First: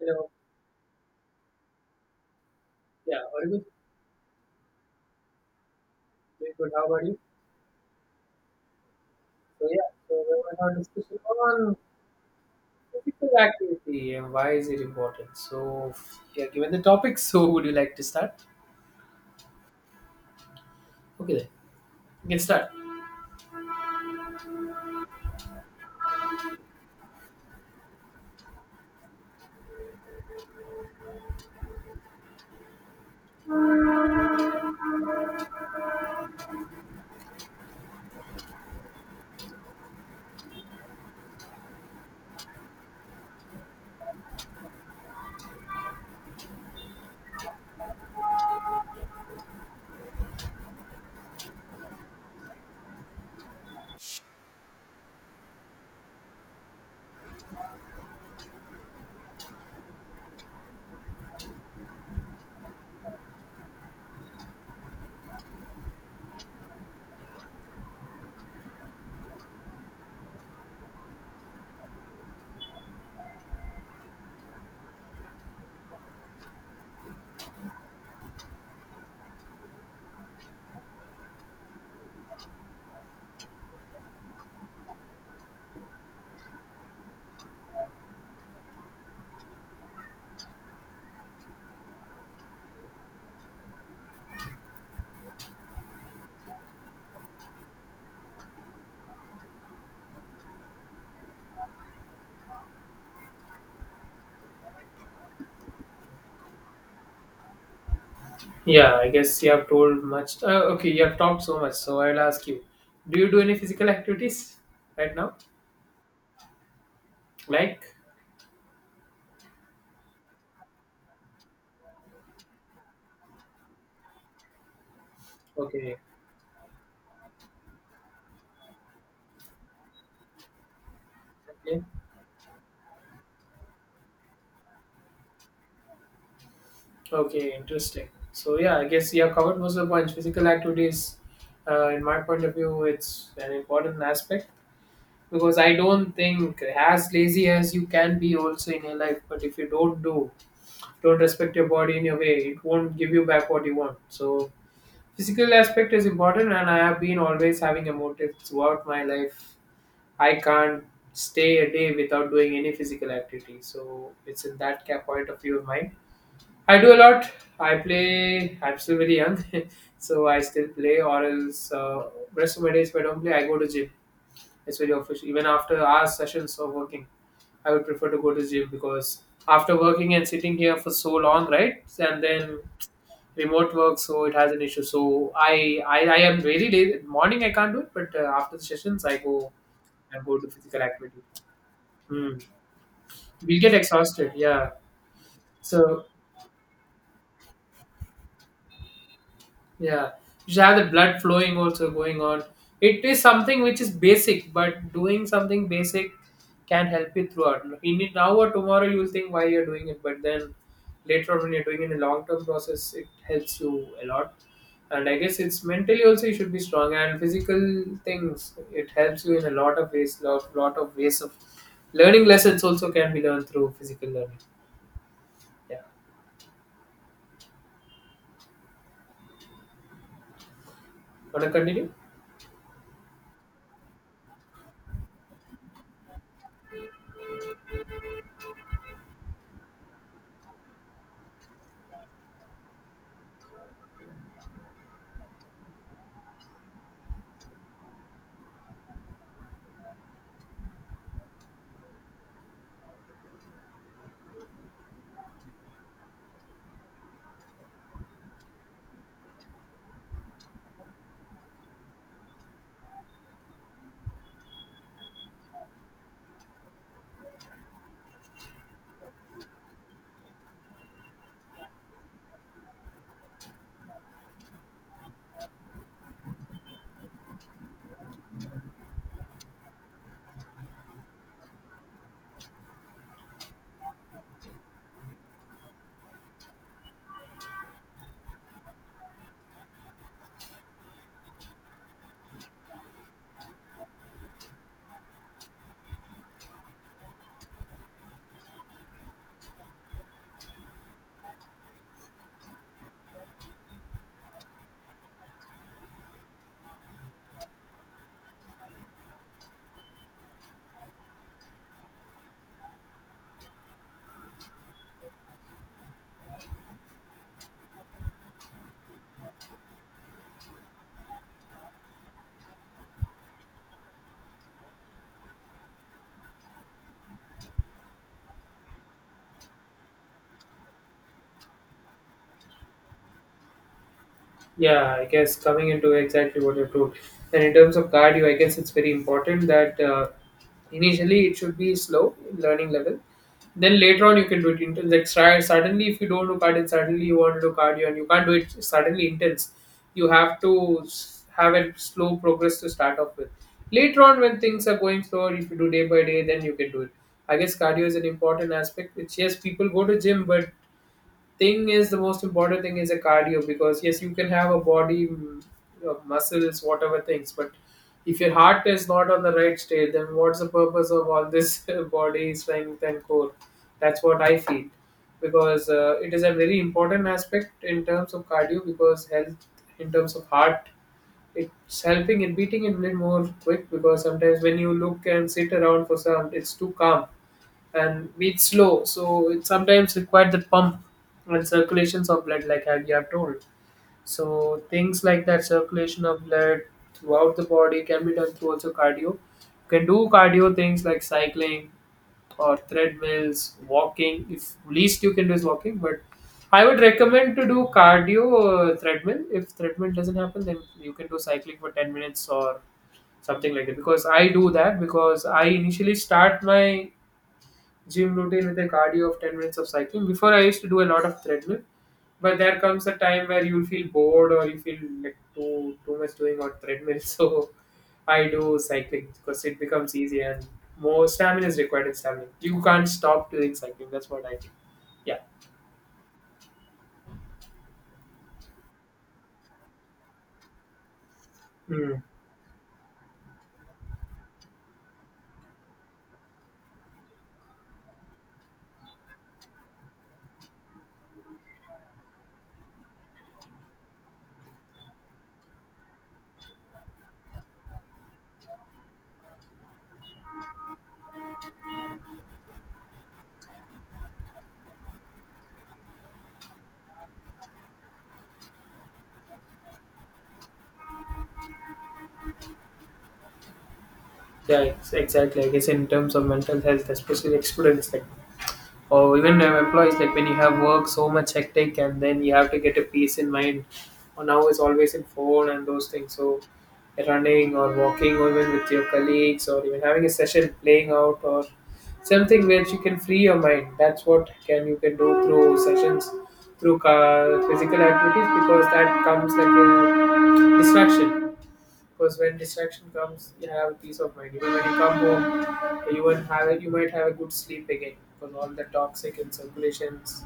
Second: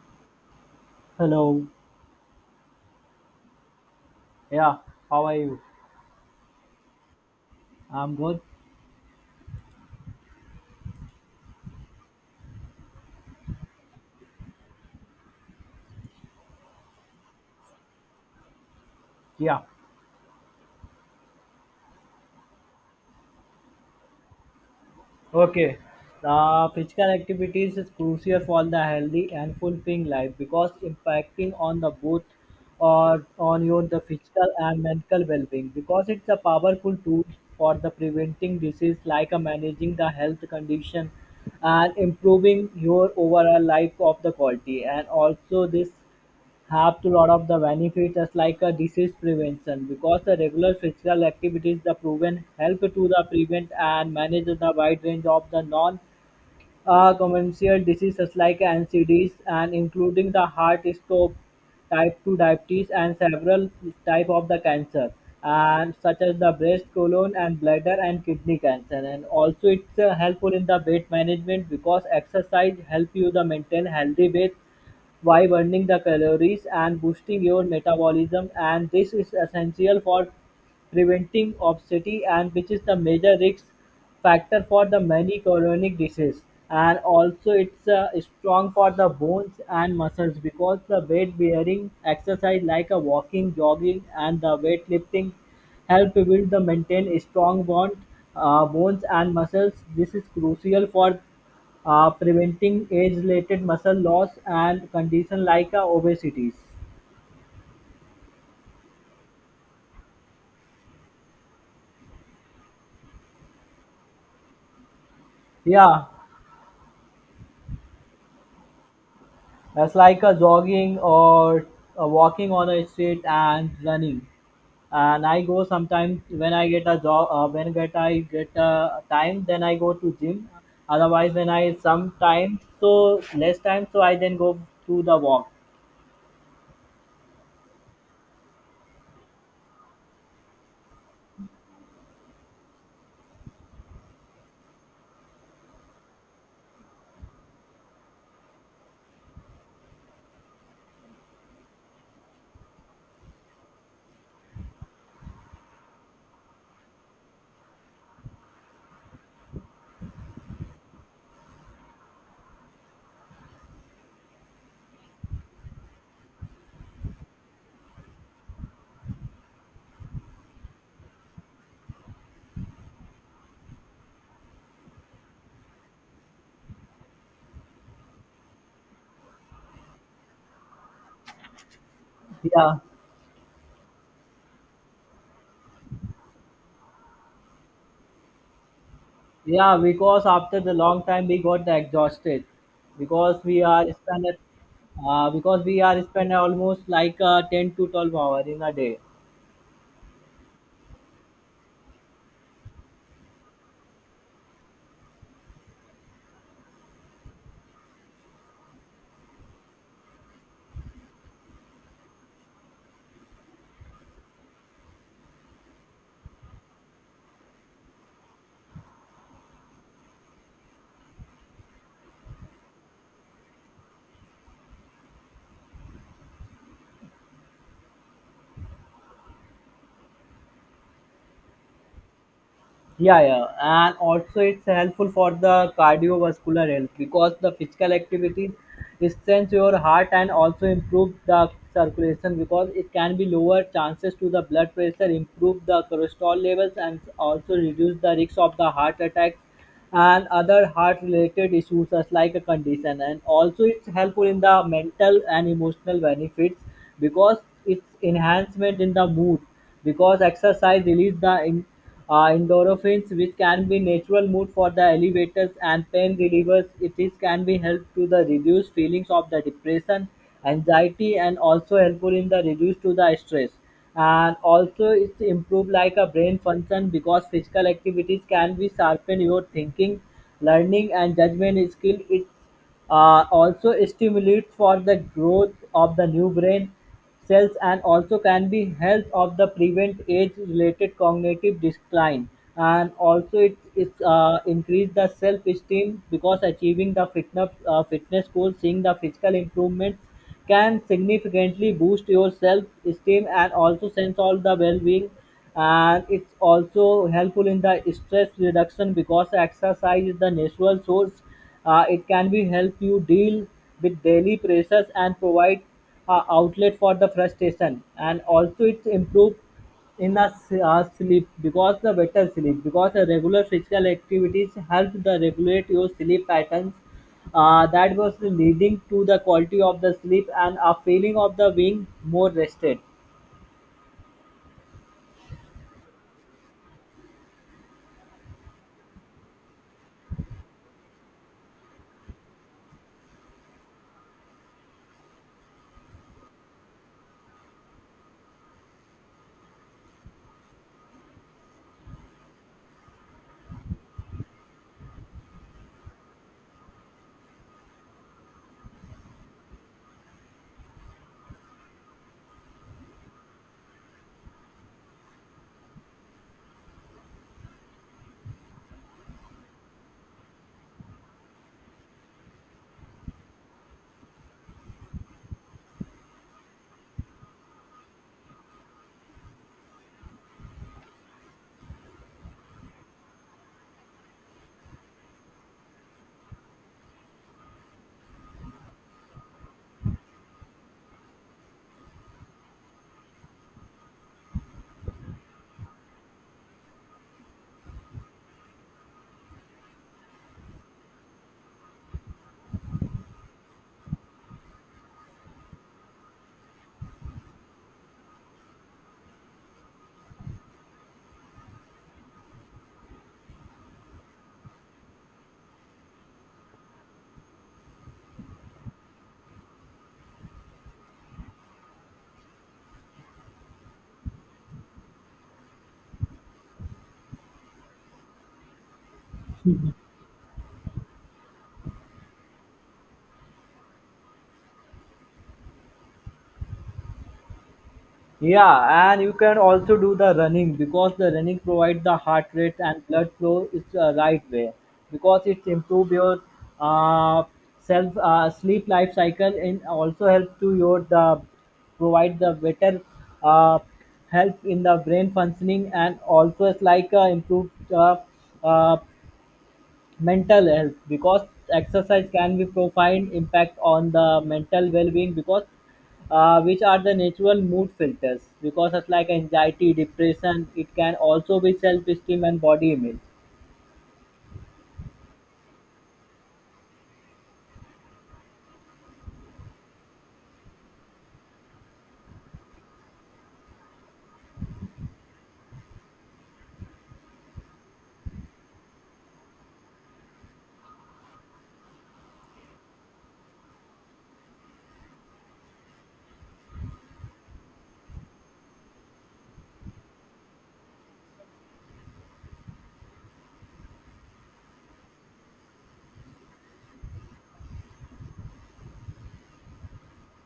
You? Hello. Yeah, all good, Yeah. How are you? very good. How about you? I'm good. So yeah, so we were now discussing on physical activity and why is it important. Given the topic, so would you like to start? Yeah. Okay, then you can start. Okay. The physical activities is crucial for the healthy and fulfilling life because impacting on the both or on your the physical and mental well-being because it's a powerful tool for the preventing disease like a managing the health condition and improving your overall life of the quality, and also this have to lot of the benefits as like a disease prevention because the regular physical activities the proven help to the prevent and manage the wide range of the non communicable diseases like NCDs and including the heart stroke, type 2 diabetes, and several type of the cancer and such as the breast, colon and bladder and kidney cancer. And also it's helpful in the weight management because exercise help you the maintain healthy weight while burning the calories and boosting your metabolism, and this is essential for preventing obesity and which is the major risk factor for the many chronic diseases. And also it's strong for the bones and muscles because the weight bearing exercise like a walking, jogging and the weightlifting help build the maintain strong bond bones and muscles. This is crucial for preventing age-related muscle loss and condition like obesities. Yeah, I guess you have told much. Okay, you have talked so much, so I'll ask you: do you do any physical activities right now? Yeah, Like, that's like a jogging or walking on a street and running. And I go okay. sometimes when I get a job, when get a time, then I go to gym. Otherwise, when I Okay, some time, so less time, so I then go to the walk. okay, interesting. So yeah, I guess you have covered most of the points. Physical activities, in my point of view, it's an important aspect because I don't think as lazy as you can be also in your life, but if you don't respect your body in your way, it won't give you back what you want. So physical aspect is important, and I have been always having a motive throughout my life. I can't stay a day without doing any physical activity. So it's in that point of view of mine. I do a lot. I play. I'm still very young, so I still play. Or else, rest of my days if I don't play, I go to gym. It's very official. Even after our sessions of working, I would prefer to go to gym because after working and sitting here for so long, right? And then Yeah. remote work, so it has an issue. So I am very late. Morning I can't do it, but after the sessions I go Yeah, and because go to after the physical long activity. time we got Hmm. exhausted because We'll we get are spend exhausted. Yeah. Because we are So spend almost like 10 to 12 hour in a day. yeah, you should have the blood flowing also going on. It is something which is basic, but doing something basic can help you throughout. In it now or tomorrow, you will think why you're doing it, but then later on when you're doing it in a long term process, it helps you a lot. And I guess it's mentally also you should be strong and physical things. It helps you in a lot of ways. Lot of ways of learning lessons also can be learned through physical learning. Yeah, wanna continue? Yeah, yeah, and also it's helpful for the cardiovascular health because the physical activity strengthens your heart and also improve the circulation because it can be lower chances to the blood pressure, improve the cholesterol levels, and also reduce the risk of the heart attacks and other heart related issues as like a condition. And also it's helpful in the mental and emotional benefits because it's enhancement in the mood because exercise release the endorphins which can be natural mood for the elevators and pain relievers. It is can be help to the reduce feelings of the depression, anxiety, and also helpful in the reduce to the stress. And also it's improve like a brain function because physical activities can be sharpen your thinking, learning and judgment skill. It also stimulates for the growth of the new brain cells and also can be help of the prevent age related cognitive decline. And also it increase the self esteem because achieving the fitness goal, seeing the physical improvement can significantly boost your self-esteem and also sense of the well-being. And it's also helpful in the stress reduction because exercise is the natural source. It can be help you deal with daily pressures and provide outlet for the frustration. And also it's improve in the sleep because the better sleep, because the regular physical activities help the regulate your sleep patterns, that was leading to the quality of the sleep and a feeling of the being more rested. Yeah, I guess coming into exactly what you told. And in terms of cardio, I guess it's very important that initially it should be slow in learning level. Then later on you can do it intense. Like try suddenly if you don't do cardio, suddenly you want to do cardio and you can't do it suddenly intense. You have to have a slow progress to start off with. Later on when things are going slower, if you do day by day, then you can do it. I guess cardio is an important aspect which yes people go to gym, but thing is the most important thing is a cardio because yes you can have a body, muscles whatever things, but if your heart is not on the right state, then what's the purpose of all this body strength and core? That's what I feel, because it is a very important aspect in terms of cardio because health in terms of heart, it's helping in beating it a little more quick because sometimes when you look and sit around for some, it's too calm and beats slow. So it sometimes requires the pump and circulations of blood, like you have told. So things like that, circulation of blood throughout the body can be done through also cardio. You can do cardio things like cycling or treadmills, walking. If least you can do is walking, but I would recommend to do cardio treadmill. If treadmill doesn't happen, then you can do cycling for 10 minutes or something like that. Because I do that because I initially start my gym routine with a cardio of 10 minutes of cycling. Before I used to do a lot of treadmill, but there comes a time where you feel bored or you feel like too much doing on treadmill. So I do cycling because it becomes easy and more stamina is required in cycling. You can't stop doing cycling. That's what I think. Yeah. Yeah, and you can also do the running because the running provides the Mm. heart rate and blood flow is the right way because it improve your uh, self sleep life cycle and also help to your the provide the better uh, help in the brain functioning. And also it's like improved uh, mental health because exercise can be profound impact on the mental well-being because which are the natural mood filters because it's like anxiety, depression. It can also be self-esteem and body image. Yeah, exactly. I guess in terms of mental health, especially the students, like, or even employees, like when you have work so much hectic and then you have to get a peace in mind, or now it's always in phone and those things, so running or walking or even with your colleagues or even having a session playing out or something where you can free your mind, that's what can you can do through sessions through physical activities, because that comes like a distraction. Because when distraction comes, you have peace of mind. Even when you come home, you won't have a, you might have a good sleep again because all the toxic and circulations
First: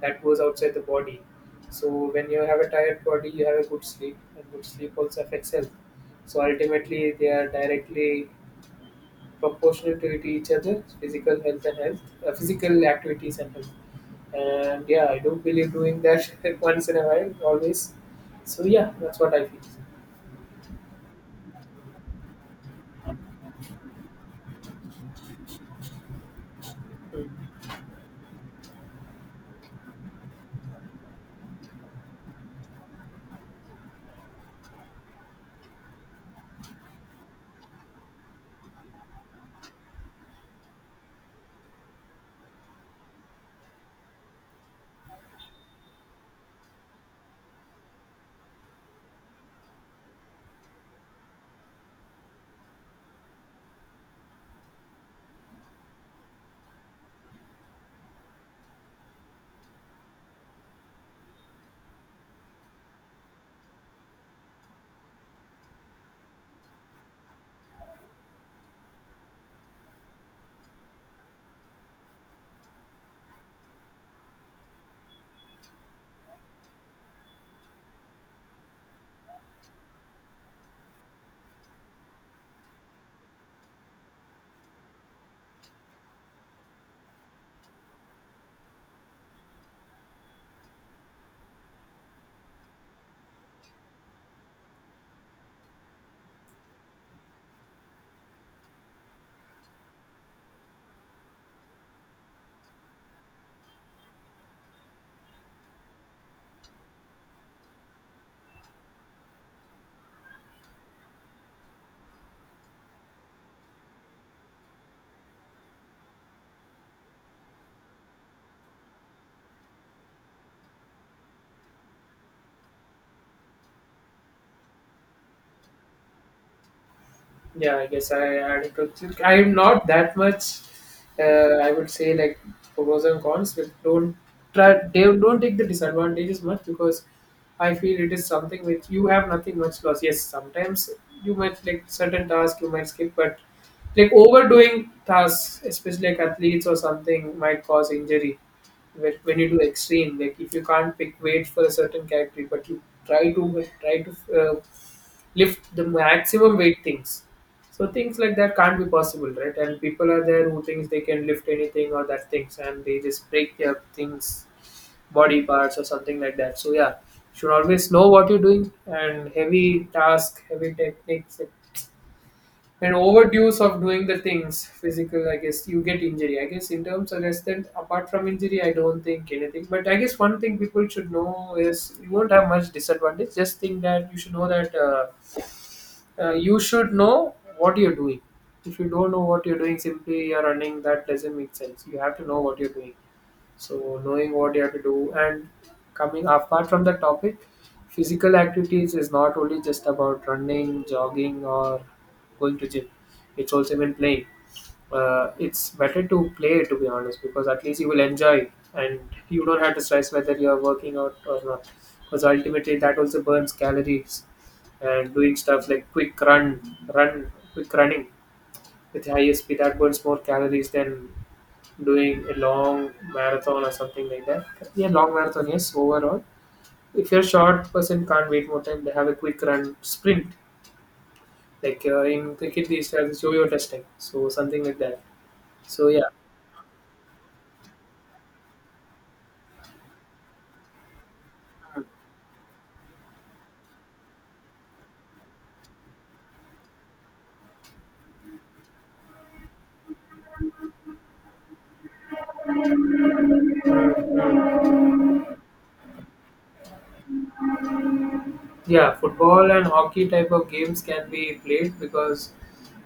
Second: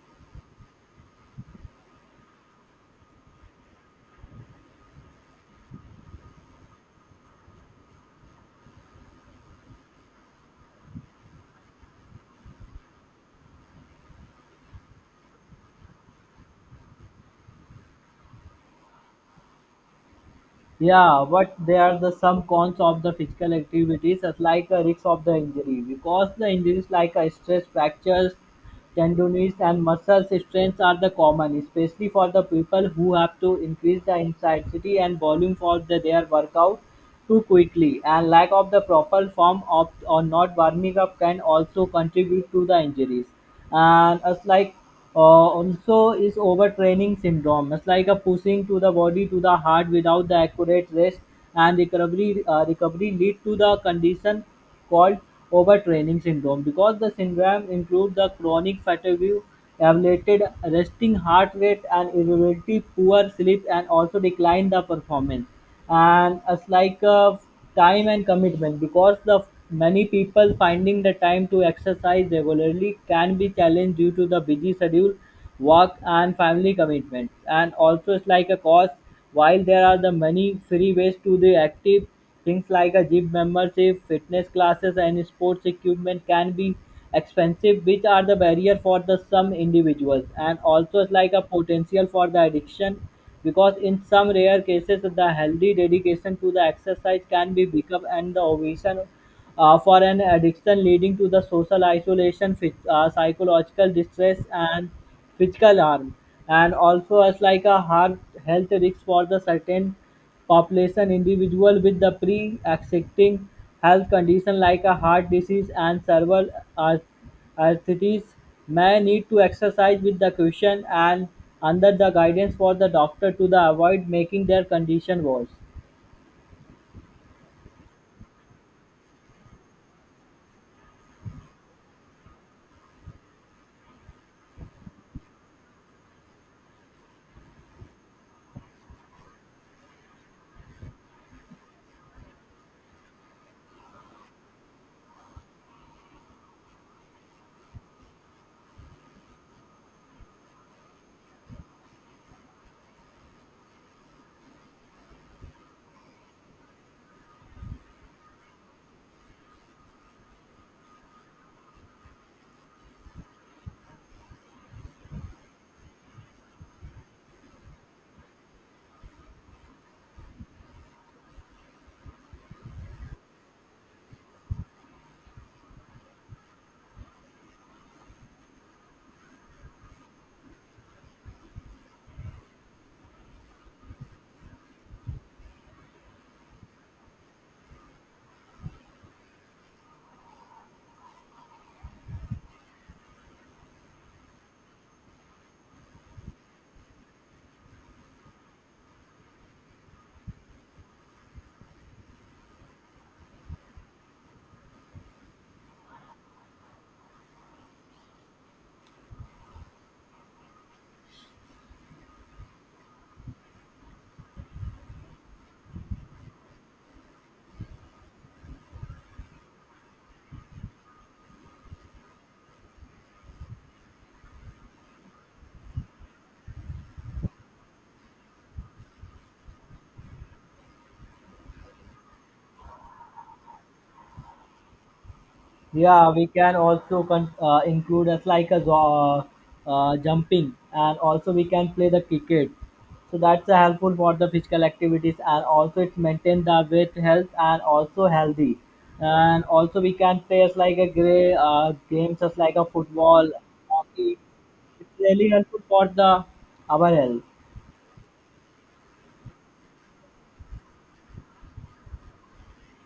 that goes outside the body. So when you have a tired body, you have a good sleep, and good sleep also affects health. So ultimately, they are directly proportional to each other: physical health and health, physical activities and health. And yeah, I do believe doing that once in a while, always. So yeah, that's what I feel. Yeah, but there are the some cons of the physical activities, as like a risk of the injury, because the injuries like a Hmm. stress fractures, tendonitis, and muscle strains are the common, especially for the people who have to increase the intensity and volume for their workout too quickly. And lack of the proper form of or not warming up can also contribute to the injuries. And it's like also is overtraining syndrome. It's like a pushing to the body to the heart without the accurate rest and recovery lead to the condition called overtraining syndrome because the syndrome includes the chronic fatigue, elevated resting heart rate and irritability, poor sleep and also decline the performance. And it's like a time and commitment because the many people finding the time to exercise regularly can be challenged due to the busy schedule, work and family commitments. And also it's like a cost. While there are the many free ways to the active, things like a gym membership, fitness classes, and sports equipment can be expensive, which are the barrier for the some individuals. And also it's like a potential for the addiction, because in some rare cases the healthy dedication to the exercise can be become and the ovation for an addiction leading to the social isolation, psychological distress, and physical harm. And also as like a heart health risk for the certain population, individual with the pre-existing health condition like a heart disease and cerebral ar- arthritis may need to exercise with the caution and under the guidance for the doctor to the avoid making their condition worse. Yeah, I guess I added to Silk. I'm not that much. I would say like pros and cons. But don't try. They don't take the disadvantages much because I feel it is something which you have nothing much loss. Yes, sometimes you might like certain tasks you might skip, but like overdoing tasks, especially like athletes or something, might cause injury. When you do extreme, like if you can't pick weight for a certain category, but you try to uh, lift the maximum weight things. So things like that can't be possible, right? And people are there who thinks they can lift anything or that things, and they just break their things, body parts or something like that. So yeah, should always know what you're doing, and heavy task, heavy techniques, and overdose of doing the things physical. I guess you get injury. I guess in terms of less than apart from injury, I don't think anything. But I guess one thing people should know is you won't have much disadvantage. Just think that you should know that. You should know what you're doing. If you don't know what you're doing, simply you're running, that doesn't make sense. You have to know what you're doing. So, knowing what you have to do and coming apart from the topic, physical activities is not only just about running, jogging, or going to gym. It's also been playing. It's better to play to be honest, because at least you will enjoy and you don't have to stress whether you're working out or not, because ultimately that also burns calories. And doing stuff like quick run run quick running with high speed, that burns more calories than doing a long marathon or something like that. Yeah, long marathon, yes. Overall, if you're short person can't wait more time, they have a quick run sprint. Like in cricket these days it's yo-yo testing, so something like that. So Yeah, yeah. we can also include as like a jumping, and also we can play the cricket. So that's helpful for the physical activities, and also it's maintain the weight health and also healthy. And also we can play as like a gray games as like a football, hockey. It's really helpful for the our health. Yeah, football and hockey type of games can be played because,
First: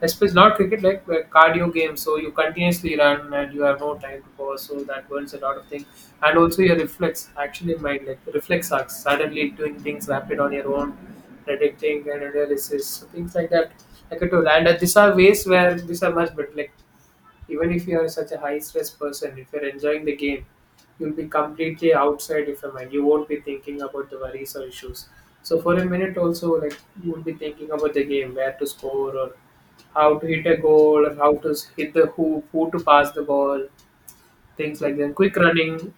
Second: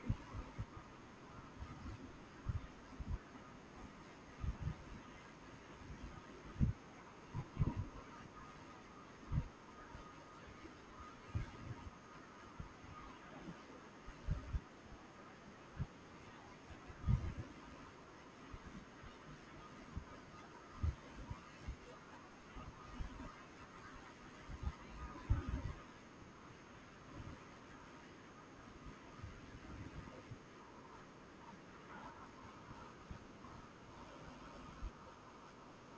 especially not cricket, like cardio games. So you continuously run and you have no time to pause. So that burns a lot of things, and also your reflex actually might like reflex acts suddenly doing things rapid on your own, predicting and analysis, so things like that. Like I told, and these are ways where these are much better. Like even if you are such a high stress person, if you're enjoying the game, you'll be completely outside of your mind. You won't be thinking about the worries or issues. So for a minute also, like you would be thinking about the game, where to score or how to hit a goal or how to hit the hoop, who to pass the ball, things like that. Quick running,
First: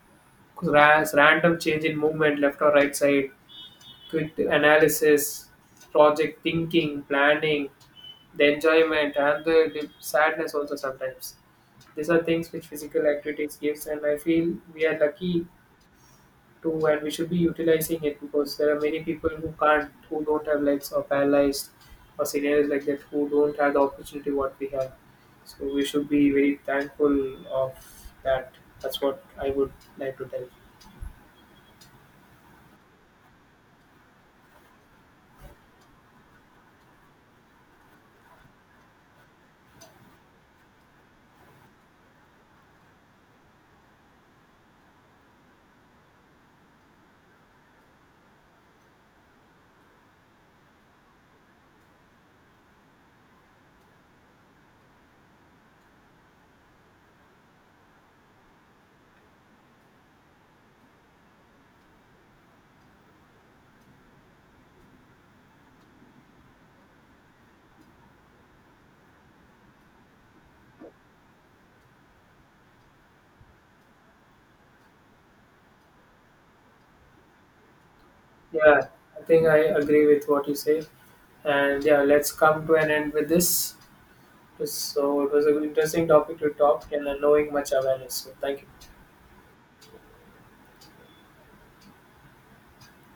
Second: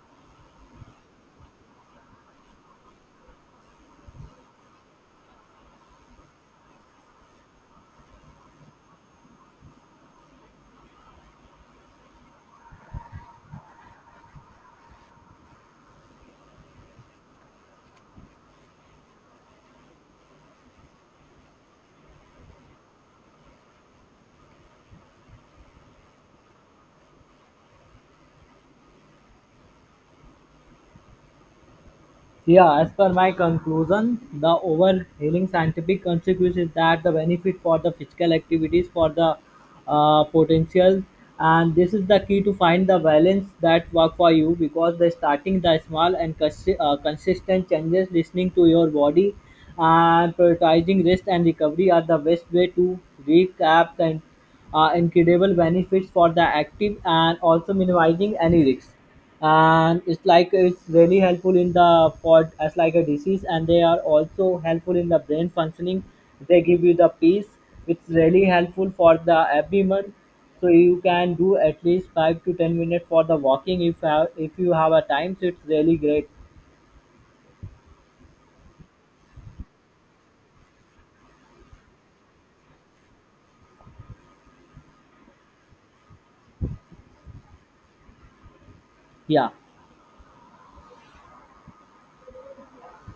grass, random change in movement, left or right side, quick analysis, project thinking, planning, the enjoyment and the sadness also sometimes. These are things which physical activities gives, and I feel we are lucky too, and we should be utilizing it because there are many people who can't, who don't have legs or paralyzed or scenarios like that, who don't have the opportunity what we have. So we should be very thankful of that. That's what I would like to tell. Yeah, as per my conclusion, the overhailing scientific consequence is that the benefit for the physical activities for the potential, and this is the key to find the balance that work for you because the starting the small and consistent changes, listening to your body, and prioritizing rest and recovery are the best way to recap and incredible benefits for the active and also minimizing any risks. And it's like it's really helpful in the for as like a disease, and they are also helpful in the brain functioning. They give you the peace. It's really helpful for the everyone, so you can do at least 5 to 10 minutes for the walking if have, if you have a time, so it's really great. Yeah, I think I agree with what you say. And yeah, let's come to an end with this. So it was an interesting topic to talk and knowing much awareness. So thank you. Yeah.